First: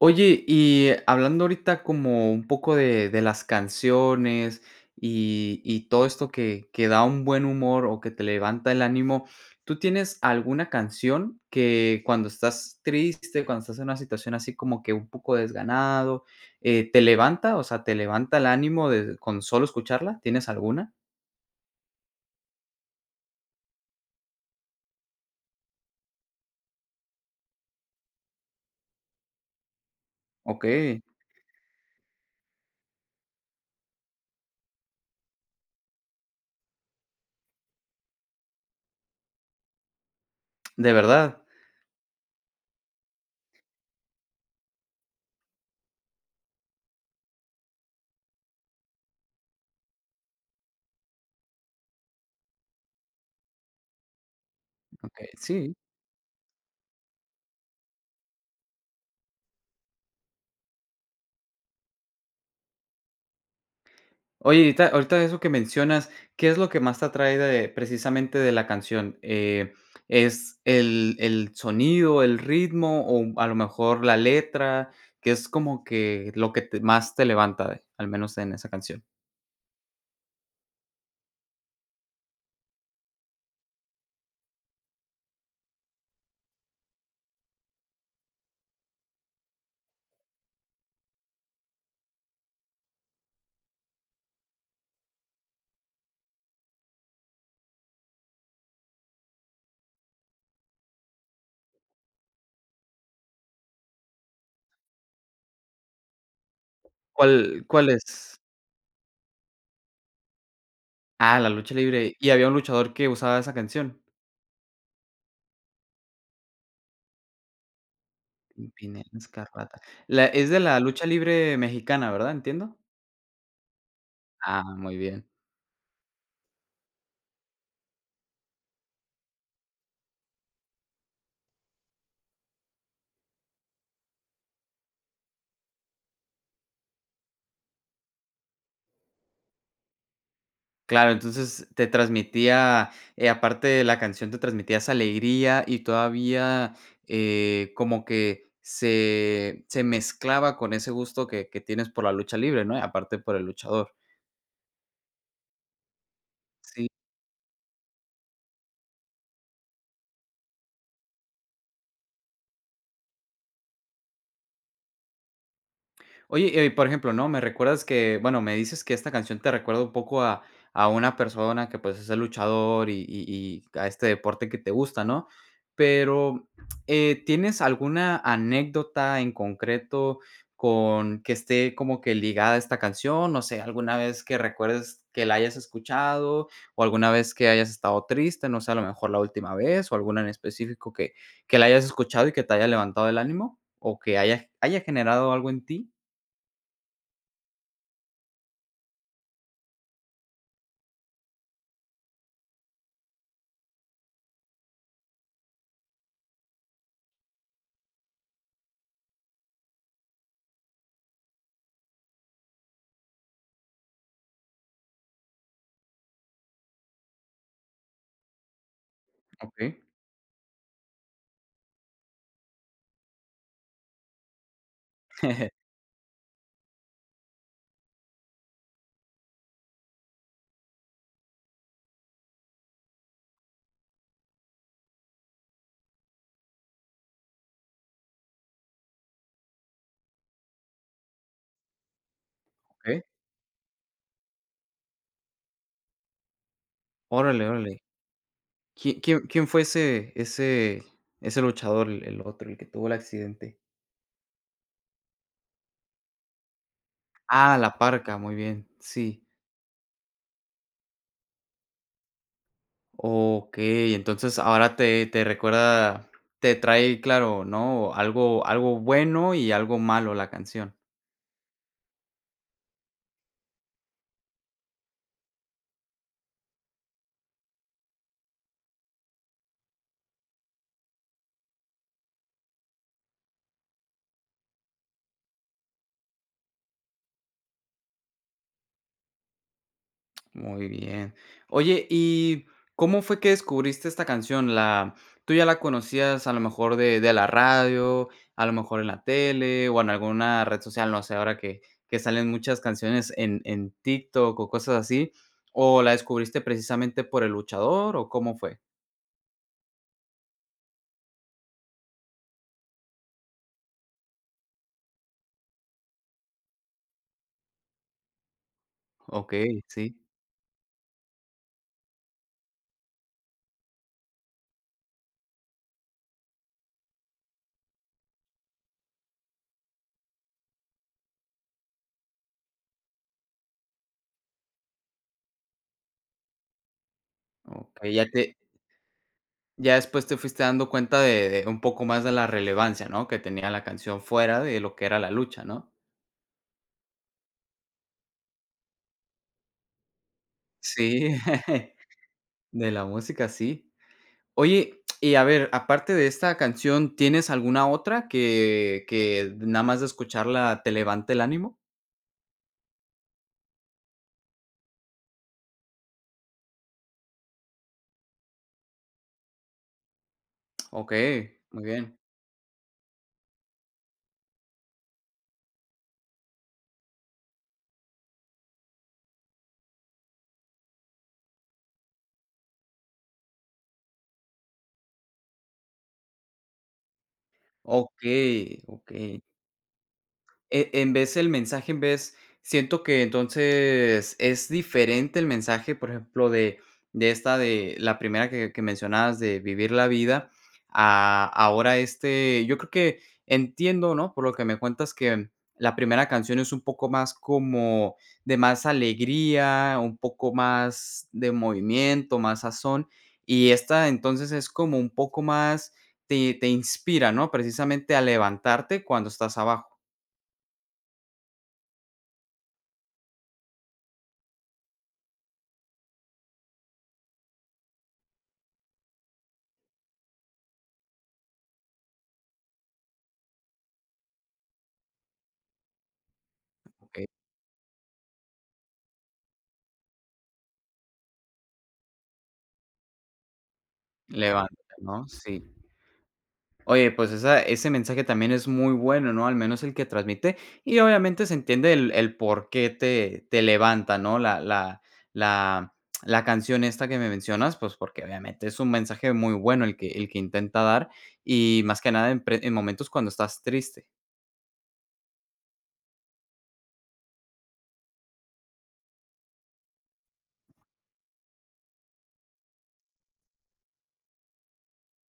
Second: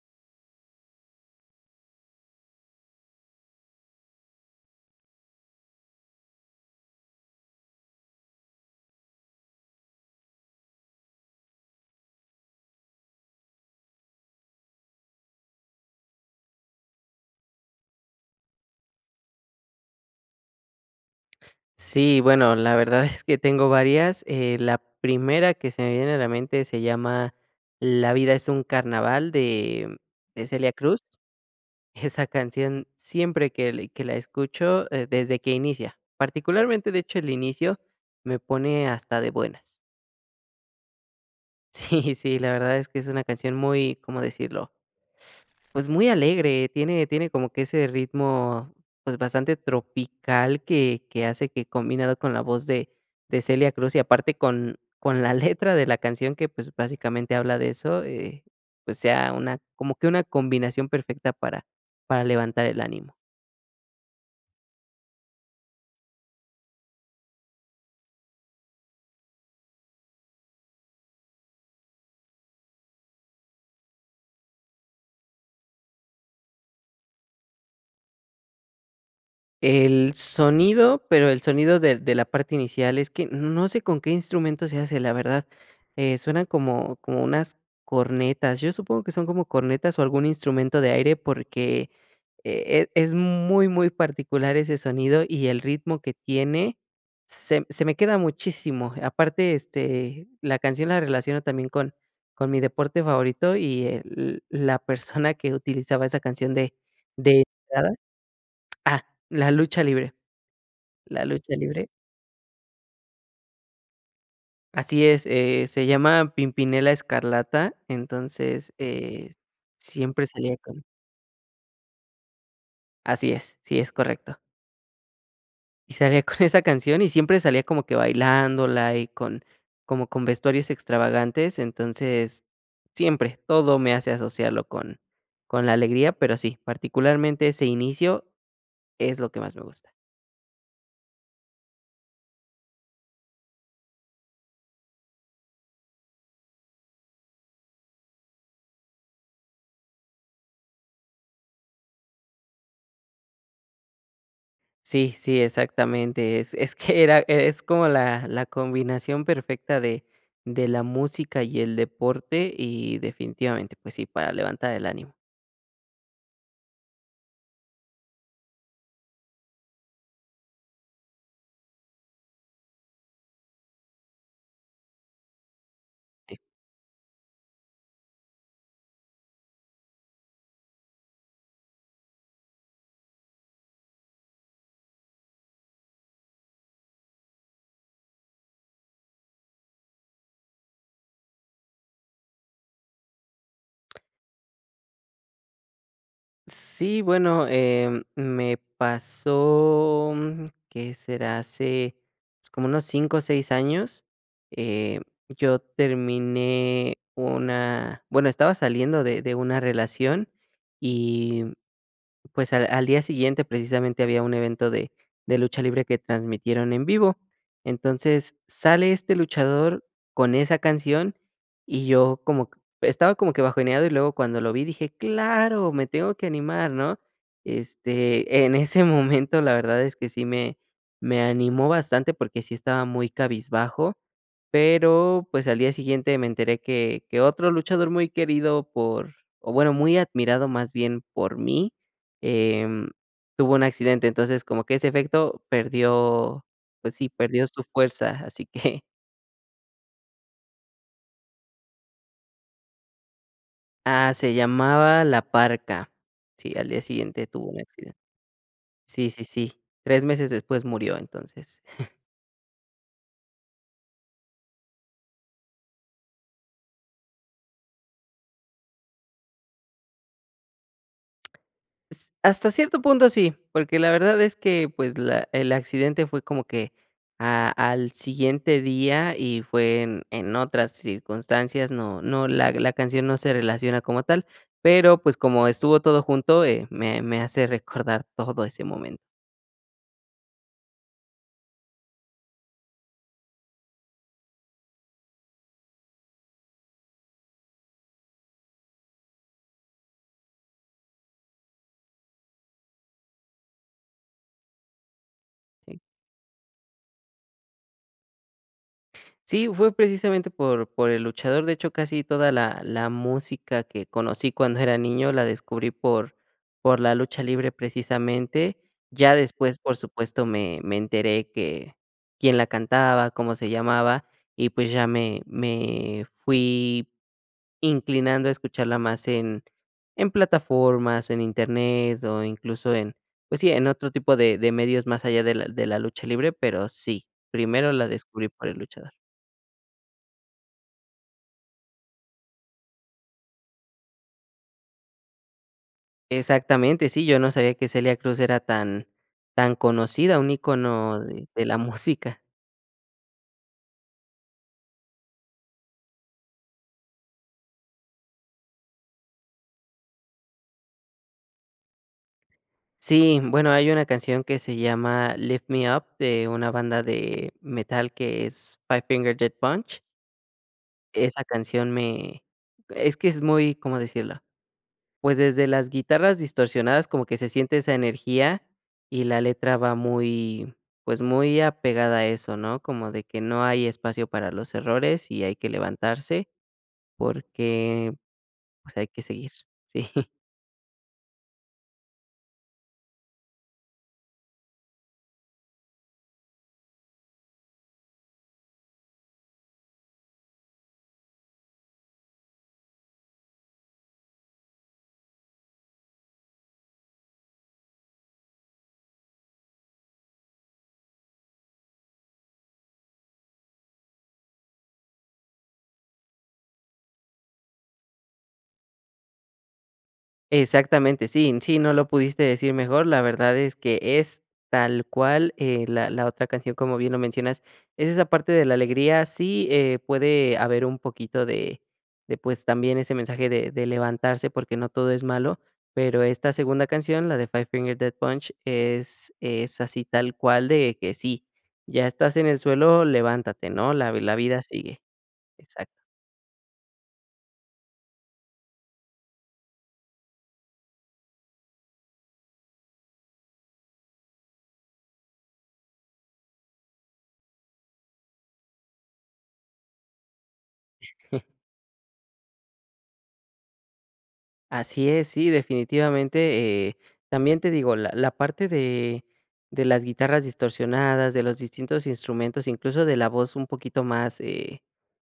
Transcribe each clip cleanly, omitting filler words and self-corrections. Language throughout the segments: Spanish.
Oye, y hablando ahorita como un poco de las canciones y todo esto que da un buen humor o que te levanta el ánimo, ¿tú tienes alguna canción que cuando estás triste, cuando estás en una situación así como que un poco desganado, te levanta? O sea, ¿te levanta el ánimo de con solo escucharla? ¿Tienes alguna? Sí, bueno, la verdad es que tengo varias. La primera que se me viene a la mente se llama La vida es un carnaval de Celia Cruz. Okey, Esa canción, siempre que la escucho, desde que inicia, particularmente de hecho el inicio, me pone hasta de buenas. ¿de verdad? Sí, sí, la verdad es que es una canción muy, ¿cómo decirlo? Pues muy alegre, tiene como que ese ritmo pues bastante tropical que hace que, combinado con la voz de Celia Cruz y aparte con Okey, la letra sí. de la canción, que pues básicamente habla de eso, pues sea una, como que una combinación perfecta para levantar el ánimo. Oye, ahorita eso que mencionas, ¿qué es lo que más te atrae de precisamente de la canción? ¿Es el sonido, el ritmo o a lo mejor la letra? ¿Qué es como que lo que te más te levanta de al menos en esa canción? El sonido, pero el sonido de la parte inicial, es que no sé con qué instrumento se hace, la verdad, suenan como unas cornetas. Yo supongo que son como cornetas o algún instrumento de aire porque es muy, muy particular ese sonido, y el ritmo que tiene se me queda muchísimo. Aparte, la canción la relaciono también con mi deporte favorito y el la persona que utilizaba esa canción de ¿Cuál entrada, es? ah, la lucha libre. La Ah, la lucha lucha libre. libre, ¿y había un luchador que usaba esa canción? Así es, se llama Pimpinela Escarlata, entonces, Pimpinela Escarlata. siempre La es salía de la con lucha libre mexicana, ¿verdad? Entiendo. así es, sí, es correcto. Ah, muy bien. Y salía con esa canción y siempre salía como que bailándola y con como con vestuarios extravagantes, entonces siempre, todo me hace asociarlo con la alegría, pero sí, particularmente ese inicio es lo que más me gusta. Claro, entonces te transmitía, aparte de la canción, te transmitía esa alegría y todavía, como que se mezclaba con ese gusto que tienes por la lucha libre, ¿no? Y aparte por el luchador. Sí, sí, exactamente. Es Sí. que era es como la combinación perfecta de la música y el deporte, y definitivamente, pues sí, para levantar el ánimo. Oye, por ejemplo, ¿no? Me recuerdas que, bueno, me dices que esta canción te recuerda un poco a una persona que pues es el luchador y a este deporte que te gusta, ¿no? Sí. Pero, ¿tienes alguna anécdota en concreto con que esté como que ligada a esta canción? No sé, alguna vez que recuerdes que la hayas escuchado o alguna vez que hayas estado triste, no sé, a lo mejor la última vez o alguna en específico que la hayas escuchado y que te haya levantado el ánimo o que haya, haya generado algo en ti. Sí, bueno, me pasó, ¿qué será? Hace, pues, como unos 5 o 6 años, eh, yo terminé una bueno, estaba saliendo de una relación. Y pues al día siguiente, precisamente, había un evento de lucha libre que transmitieron en vivo. Entonces, sale este luchador Okey. con esa canción, y yo como q estaba como que bajoneado, y luego cuando lo vi dije: "Claro, me tengo que animar", ¿no? En ese momento, la verdad es que sí me animó bastante, porque sí estaba muy cabizbajo, pero, pues, al día siguiente me enteré que otro luchador muy querido por o bueno, muy admirado más bien por mí, Em, Okey. tuvo un accidente. Entonces, como que ese efecto perdió, pues sí, perdió Órale, su órale. fuerza, así que ¿Quién fue ese luchador, el otro, el que tuvo el accidente? Ah, se llamaba La Parca. Sí, al día siguiente tuvo Ah, un La accidente. Parca, muy bien, Sí, sí. sí, sí. 3 meses después murió, entonces. Okey, entonces ahora te recuerda te trae, claro, ¿no? Algo bueno y algo malo la canción. S hasta cierto punto sí, porque la verdad es que, pues, la el accidente fue como que a al siguiente día y fue en otras circunstancias, no, la canción no se relaciona como tal, pero, pues, como estuvo todo junto, me hace recordar todo ese momento. Muy bien. Oye, ¿y cómo fue que descubriste esta canción? La ¿tú ya la conocías a lo mejor de la radio, a lo mejor en la tele o en alguna red social? No sé, ahora que salen muchas canciones en TikTok o cosas así, Sí. ¿o la descubriste precisamente por El Luchador o cómo fue? Sí, fue precisamente por El Luchador. De hecho, casi toda la música que conocí cuando era niño la descubrí por la lucha libre precisamente. Ya después, Okey, por sí. supuesto, me enteré que quién la cantaba, cómo se llamaba, y pues ya me fui inclinando a escucharla más en plataformas, en Internet o incluso en, pues sí, en otro tipo de medios, más allá de la lucha libre, pero sí, primero la Okey, descubrí por El Luchador. ya después te fuiste dando cuenta de un poco más de la relevancia, ¿no?, que tenía la canción fuera de lo que era la lucha, ¿no? Exactamente, sí, yo no sabía que Celia Cruz era tan conocida, un ícono Sí, de la música. de la música, sí. Oye, y a ver, aparte de esta canción, ¿tienes alguna otra que nada más de escucharla te levante el ánimo? Sí, bueno, hay una canción que se llama Lift Me Up, de una banda de metal que es Five Finger Death Punch. Esa Okey, muy canción bien. me es que es muy, ¿cómo decirlo? Pues desde las guitarras distorsionadas como que se siente esa energía, y la letra va muy, pues muy apegada a eso, ¿no? Como de que no hay espacio para los errores y hay que levantarse porque Okey, O sea, hay que okey. seguir. Sí, En vez el mensaje, en vez siento que entonces es diferente el mensaje, por ejemplo, de esta de la primera que mencionabas de vivir la vida, a ahora este, yo creo que entiendo, ¿no? Por lo que me cuentas que la primera canción es un poco más como de más alegría, un poco más de movimiento, más sazón, y esta entonces es como un poco más te inspira, ¿no? Precisamente a levantarte cuando estás abajo. exactamente. Sí, sí, no lo pudiste decir mejor. La verdad es que es tal cual, la otra canción, como bien lo mencionas, es esa parte de la alegría. Sí, puede haber un poquito de, pues, también ese mensaje de levantarse, porque no todo es malo, pero esta segunda Ok. canción, la de Five Finger Death Punch, es así tal cual de que sí, ya estás en el suelo, levántate, ¿no? La la vida Levántate, sigue. ¿no? Sí. Exacto. Oye, pues esa ese mensaje también es muy bueno, ¿no? Al menos el que transmite, y obviamente se entiende el por qué te levanta, ¿no? La la canción esta que me mencionas, pues, porque obviamente es un mensaje muy bueno el que intenta dar, y más que nada en momentos cuando estás triste. Así es, sí, definitivamente, también te digo, la parte de las guitarras distorsionadas, de los distintos instrumentos, incluso de la voz un poquito más,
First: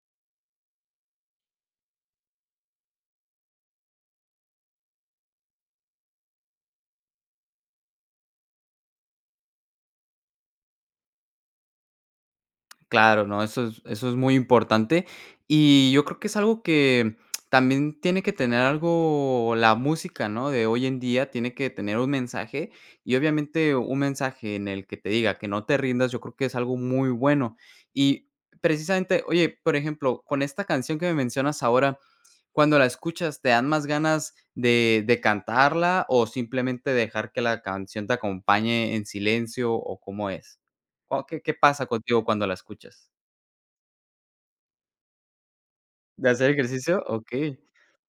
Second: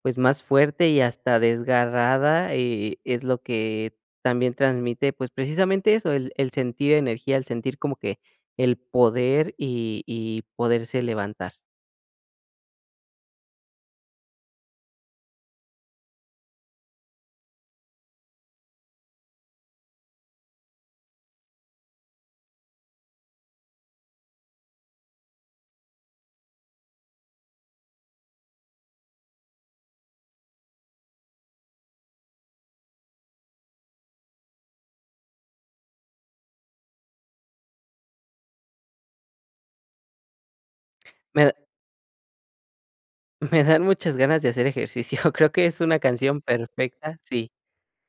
pues, más fuerte y hasta desgarrada, es lo que también transmite, pues, precisamente eso, el sentir energía, el sentir como que el poder y poderse levantar. Claro, no, eso es muy importante. Y yo creo que es algo que también tiene que tener algo la música, ¿no? De hoy en día tiene que tener un mensaje, y obviamente un mensaje en el que te diga que no te rindas, yo creo que es algo muy bueno. Y precisamente, oye, por ejemplo, con esta canción que me mencionas ahora, cuando la escuchas, ¿te dan más ganas de cantarla o simplemente dejar que la canción te acompañe en silencio, o cómo es? Oh, ¿qué Me qué pasa contigo cuando la escuchas? me dan muchas ganas de hacer ejercicio. Creo que es una ¿De canción hacer ejercicio? perfecta, sí. Okey.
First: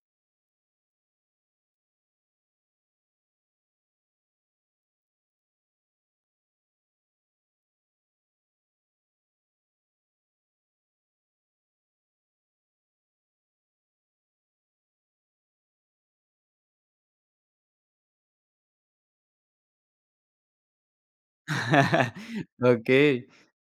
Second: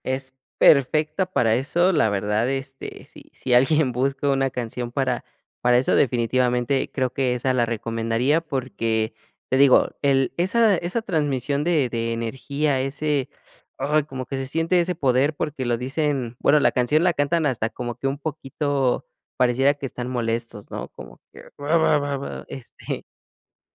Es perfecta para eso, la verdad, si alguien busca una canción para eso, definitivamente creo que esa la recomendaría porque, te digo, el esa esa transmisión de energía, ese, ay, como que se siente ese poder porque lo dicen bueno, la canción la cantan hasta como que un poquito pareciera que están molestos, ¿no? Como que este, Okey.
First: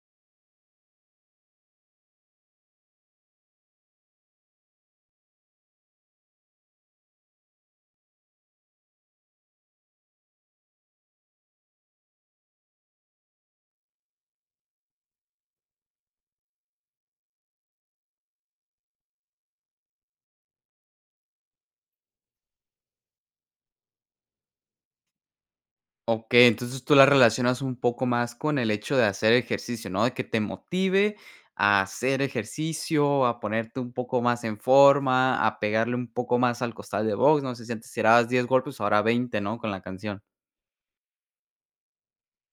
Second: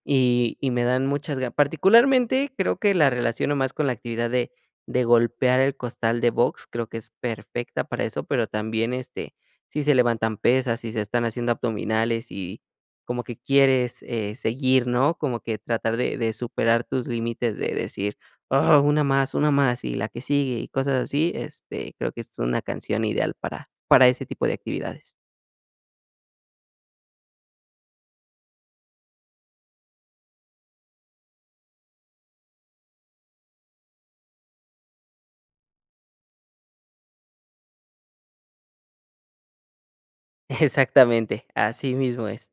y me dan muchas ga particularmente, creo que la relaciono más con la actividad de golpear el costal de box. Creo que es perfecta para eso, pero también, si se levantan pesas, si se están haciendo abdominales y como que quieres, seguir, ¿no? Como que tratar de superar tus límites, de decir: "Ah, una más, y la que sigue", y cosas así, creo que es una canción ideal para ese tipo de actividades. Okey, entonces tú la relacionas un poco más con el hecho de hacer ejercicio, ¿no? De que te motive a hacer ejercicio, a ponerte un poco más en forma, a pegarle un poco más al costal de box, no sé si antes tirabas 10 golpes, ahora 20, ¿no? Con la canción. Exactamente, así mismo es.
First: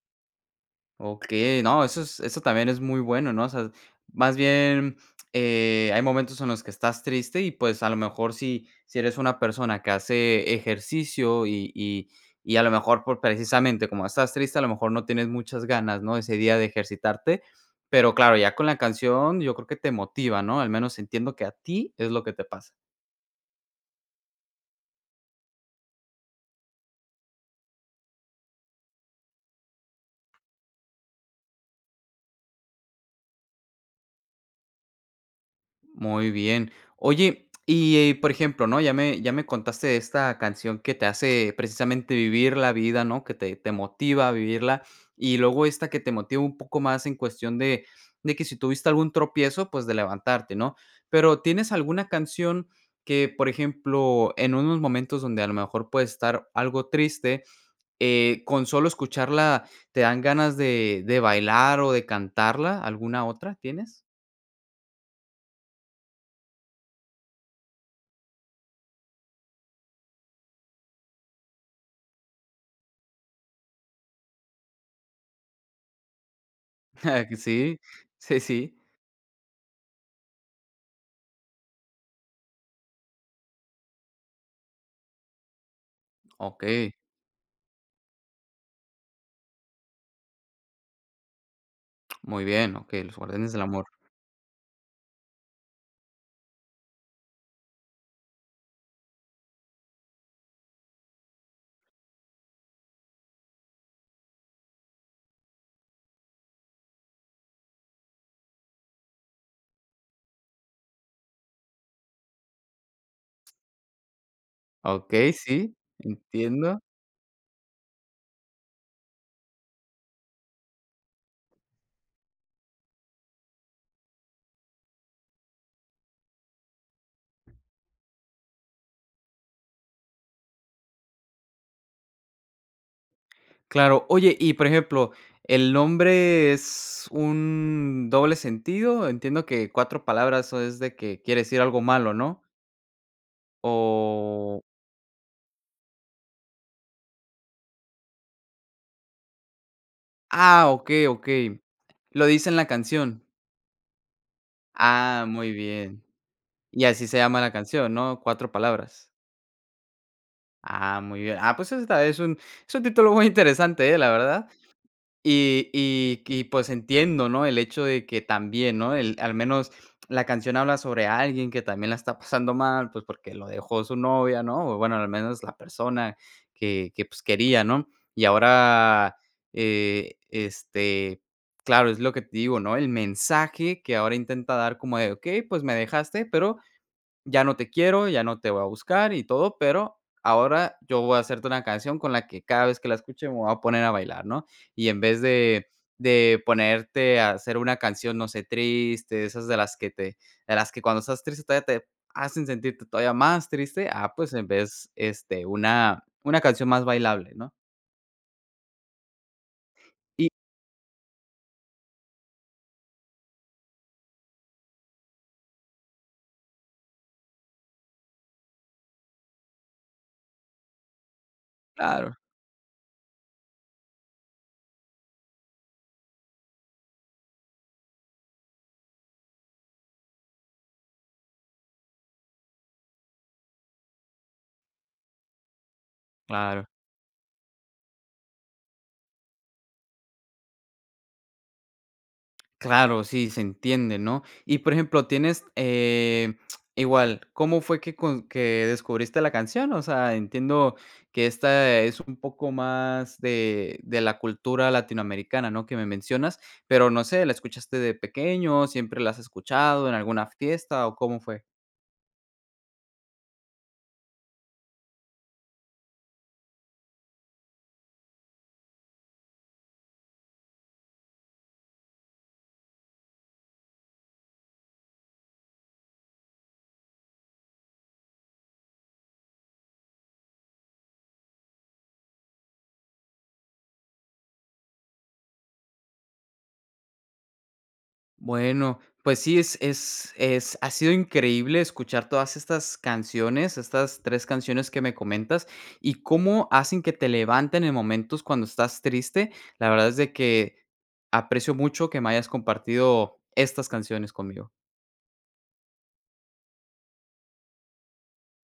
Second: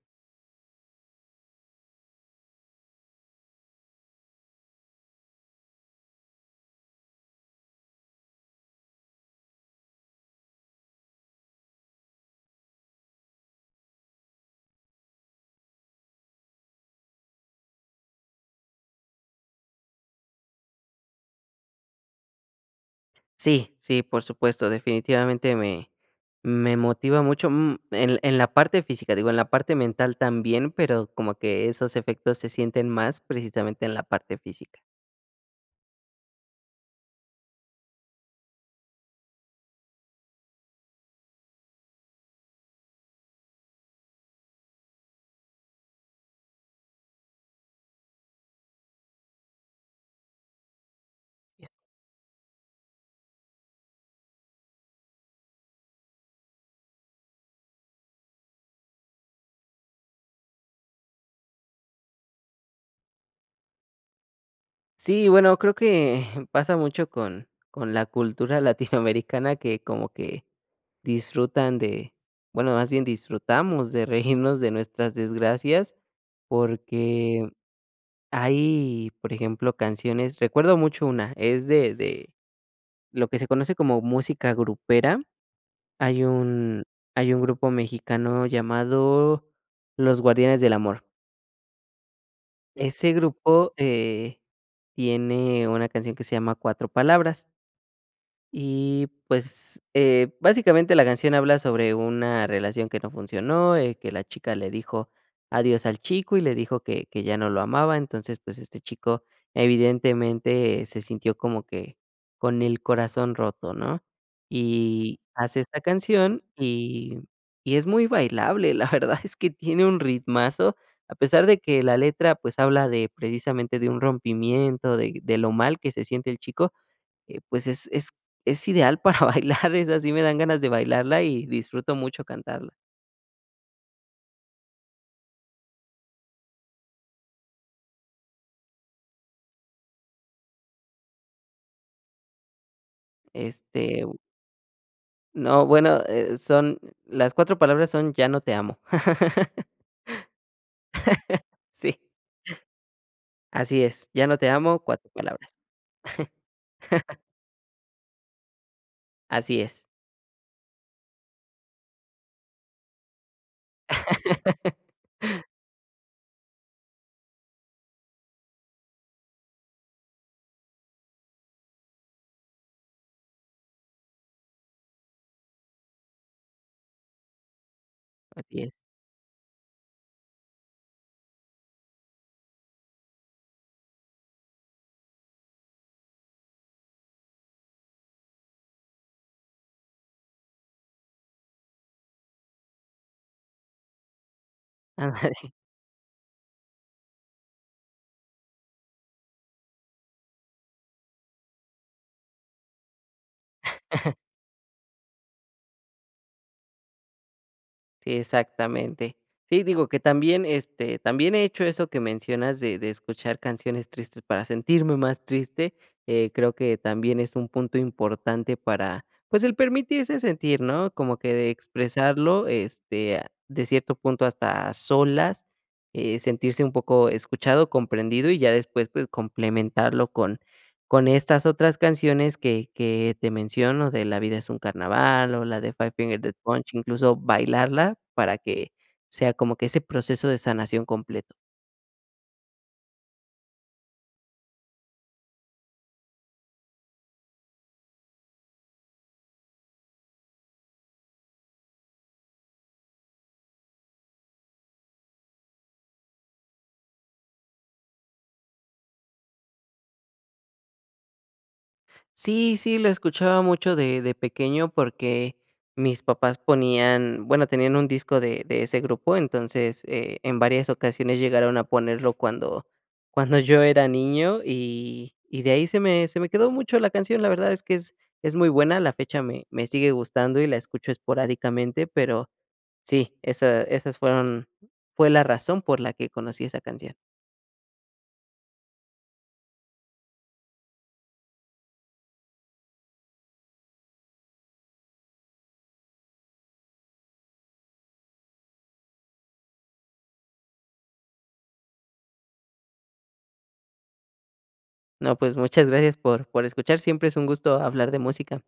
Ok, no, eso también es muy bueno, ¿no? O sea, más bien, hay momentos en los que estás triste y, pues, a lo mejor si eres una persona que hace ejercicio y a lo mejor por precisamente como estás triste, a lo mejor no tienes muchas ganas, ¿no? Ese día de ejercitarte, pero claro, ya con la canción yo creo que te motiva, ¿no? Al menos entiendo que a ti es lo que te pasa. Sí, sí, por supuesto, definitivamente me, me motiva mucho, mm, en la parte física, digo, en la parte mental también, pero como que esos efectos se sienten más precisamente en la parte física. Muy bien. Oye, y, por ejemplo, ¿no? Ya me contaste de esta canción que te hace precisamente vivir la vida, ¿no? Que te motiva a vivirla, y luego esta que te motiva un poco más en cuestión de que si tuviste algún tropiezo, pues, de levantarte, ¿no? Pero, ¿tienes alguna canción que, por ejemplo, en unos momentos donde a lo mejor puedes estar algo triste, con solo escucharla te dan ganas de bailar o de cantarla? ¿Alguna otra tienes? Sí, bueno, creo que pasa mucho con la cultura latinoamericana que como que disfrutan de, bueno, más bien disfrutamos de reírnos de nuestras desgracias, porque Sí, sí, sí. hay, por ejemplo, canciones. Recuerdo mucho una, es de lo que se conoce como música grupera. Hay un Okey, hay un grupo mexicano llamado Los Guardianes del Amor. muy bien, okey, Ese Los Guardianes del grupo, Amor. Tiene una canción que se llama Cuatro Palabras. Y pues, básicamente la canción habla sobre una relación que no funcionó, que, la chica le dijo adiós al chico y le dijo que ya no lo amaba, entonces pues este chico evidentemente se sintió como que con el corazón roto, ¿no? Y Okey, hace sí, esta canción, entiendo. Y es muy bailable, la verdad es que tiene un ritmazo, a pesar de que la letra pues habla de, precisamente, de un rompimiento, de lo mal que se siente el chico, pues es ideal para bailar. Es así, me dan ganas de bailarla y disfruto mucho cantarla. Claro, oye, y por ejemplo, ¿el nombre es un doble sentido? Entiendo que 4 palabras o es de que quiere decir algo malo, ¿no? Este, O no, bueno, son las 4 palabras son: "Ya no te amo". ah, okey, okey. Sí, Lo dice en la canción. así es, "Ya no te amo", 4 Ah, palabras. muy bien. Y así se llama la canción, ¿no? 4 palabras. Así es. Ah, muy bien. Ah, pues, esta es un título muy interesante, ¿eh? La verdad. Y, pues, entiendo, ¿no? El hecho de que también, ¿no? El al menos la canción habla sobre alguien que también la está pasando mal, pues, porque lo dejó su novia, ¿no? O bueno, al menos la persona que, pues, quería, ¿no? Y Así es. ahora, eh, este, claro, es lo que te digo, ¿no? El mensaje que ahora intenta dar como de: "Okey, pues, me dejaste, pero ya no te quiero, ya no te voy a buscar y todo, pero ahora yo voy a hacerte una canción con la que cada vez que la escuche me voy a poner a bailar, ¿no? Y en vez de ponerte a hacer una canción, no sé, triste, esas de las que cuando estás triste todavía te hacen sentirte todavía más triste, ah, pues en vez, este, una canción más bailable, ¿no? Sí, exactamente. Sí, digo que Y también, también he hecho eso que mencionas de escuchar canciones tristes para sentirme más triste. Eh, creo que también es un punto importante para, pues, el permitirse sentir, ¿no? Como que de claro, expresarlo, de cierto punto hasta a solas, sentirse un poco escuchado, comprendido, y ya después, pues, complementarlo con estas otras canciones que te menciono, de La vida es un carnaval o la de Five Finger Death claro. Punch, incluso bailarla para que sea como que ese proceso de sanación completo. Claro, sí, se entiende, ¿no? Y, por ejemplo, tienes, igual, ¿cómo fue que con que descubriste la canción? O sea, entiendo que esta es un poco más de la cultura latinoamericana, ¿no?, que me mencionas, pero no sé, ¿la escuchaste de pequeño? ¿Siempre la has escuchado en alguna fiesta o cómo fue? Sí, sí, lo escuchaba mucho de pequeño, porque mis papás ponían, bueno, tenían un disco de ese grupo. Entonces, en varias ocasiones llegaron a ponerlo cuando yo era niño y de ahí se me quedó mucho la canción. La verdad es que es muy buena, a la fecha me sigue gustando y la escucho esporádicamente, pero sí, esas fue la razón por la que conocí esa canción. Bueno, pues sí, es ha sido increíble escuchar todas estas canciones, estas 3 canciones que me comentas, y cómo hacen que te levanten en momentos cuando estás triste. La verdad es de que aprecio mucho que me hayas compartido estas canciones conmigo. No, pues, muchas gracias por escuchar, siempre es un gusto hablar de música.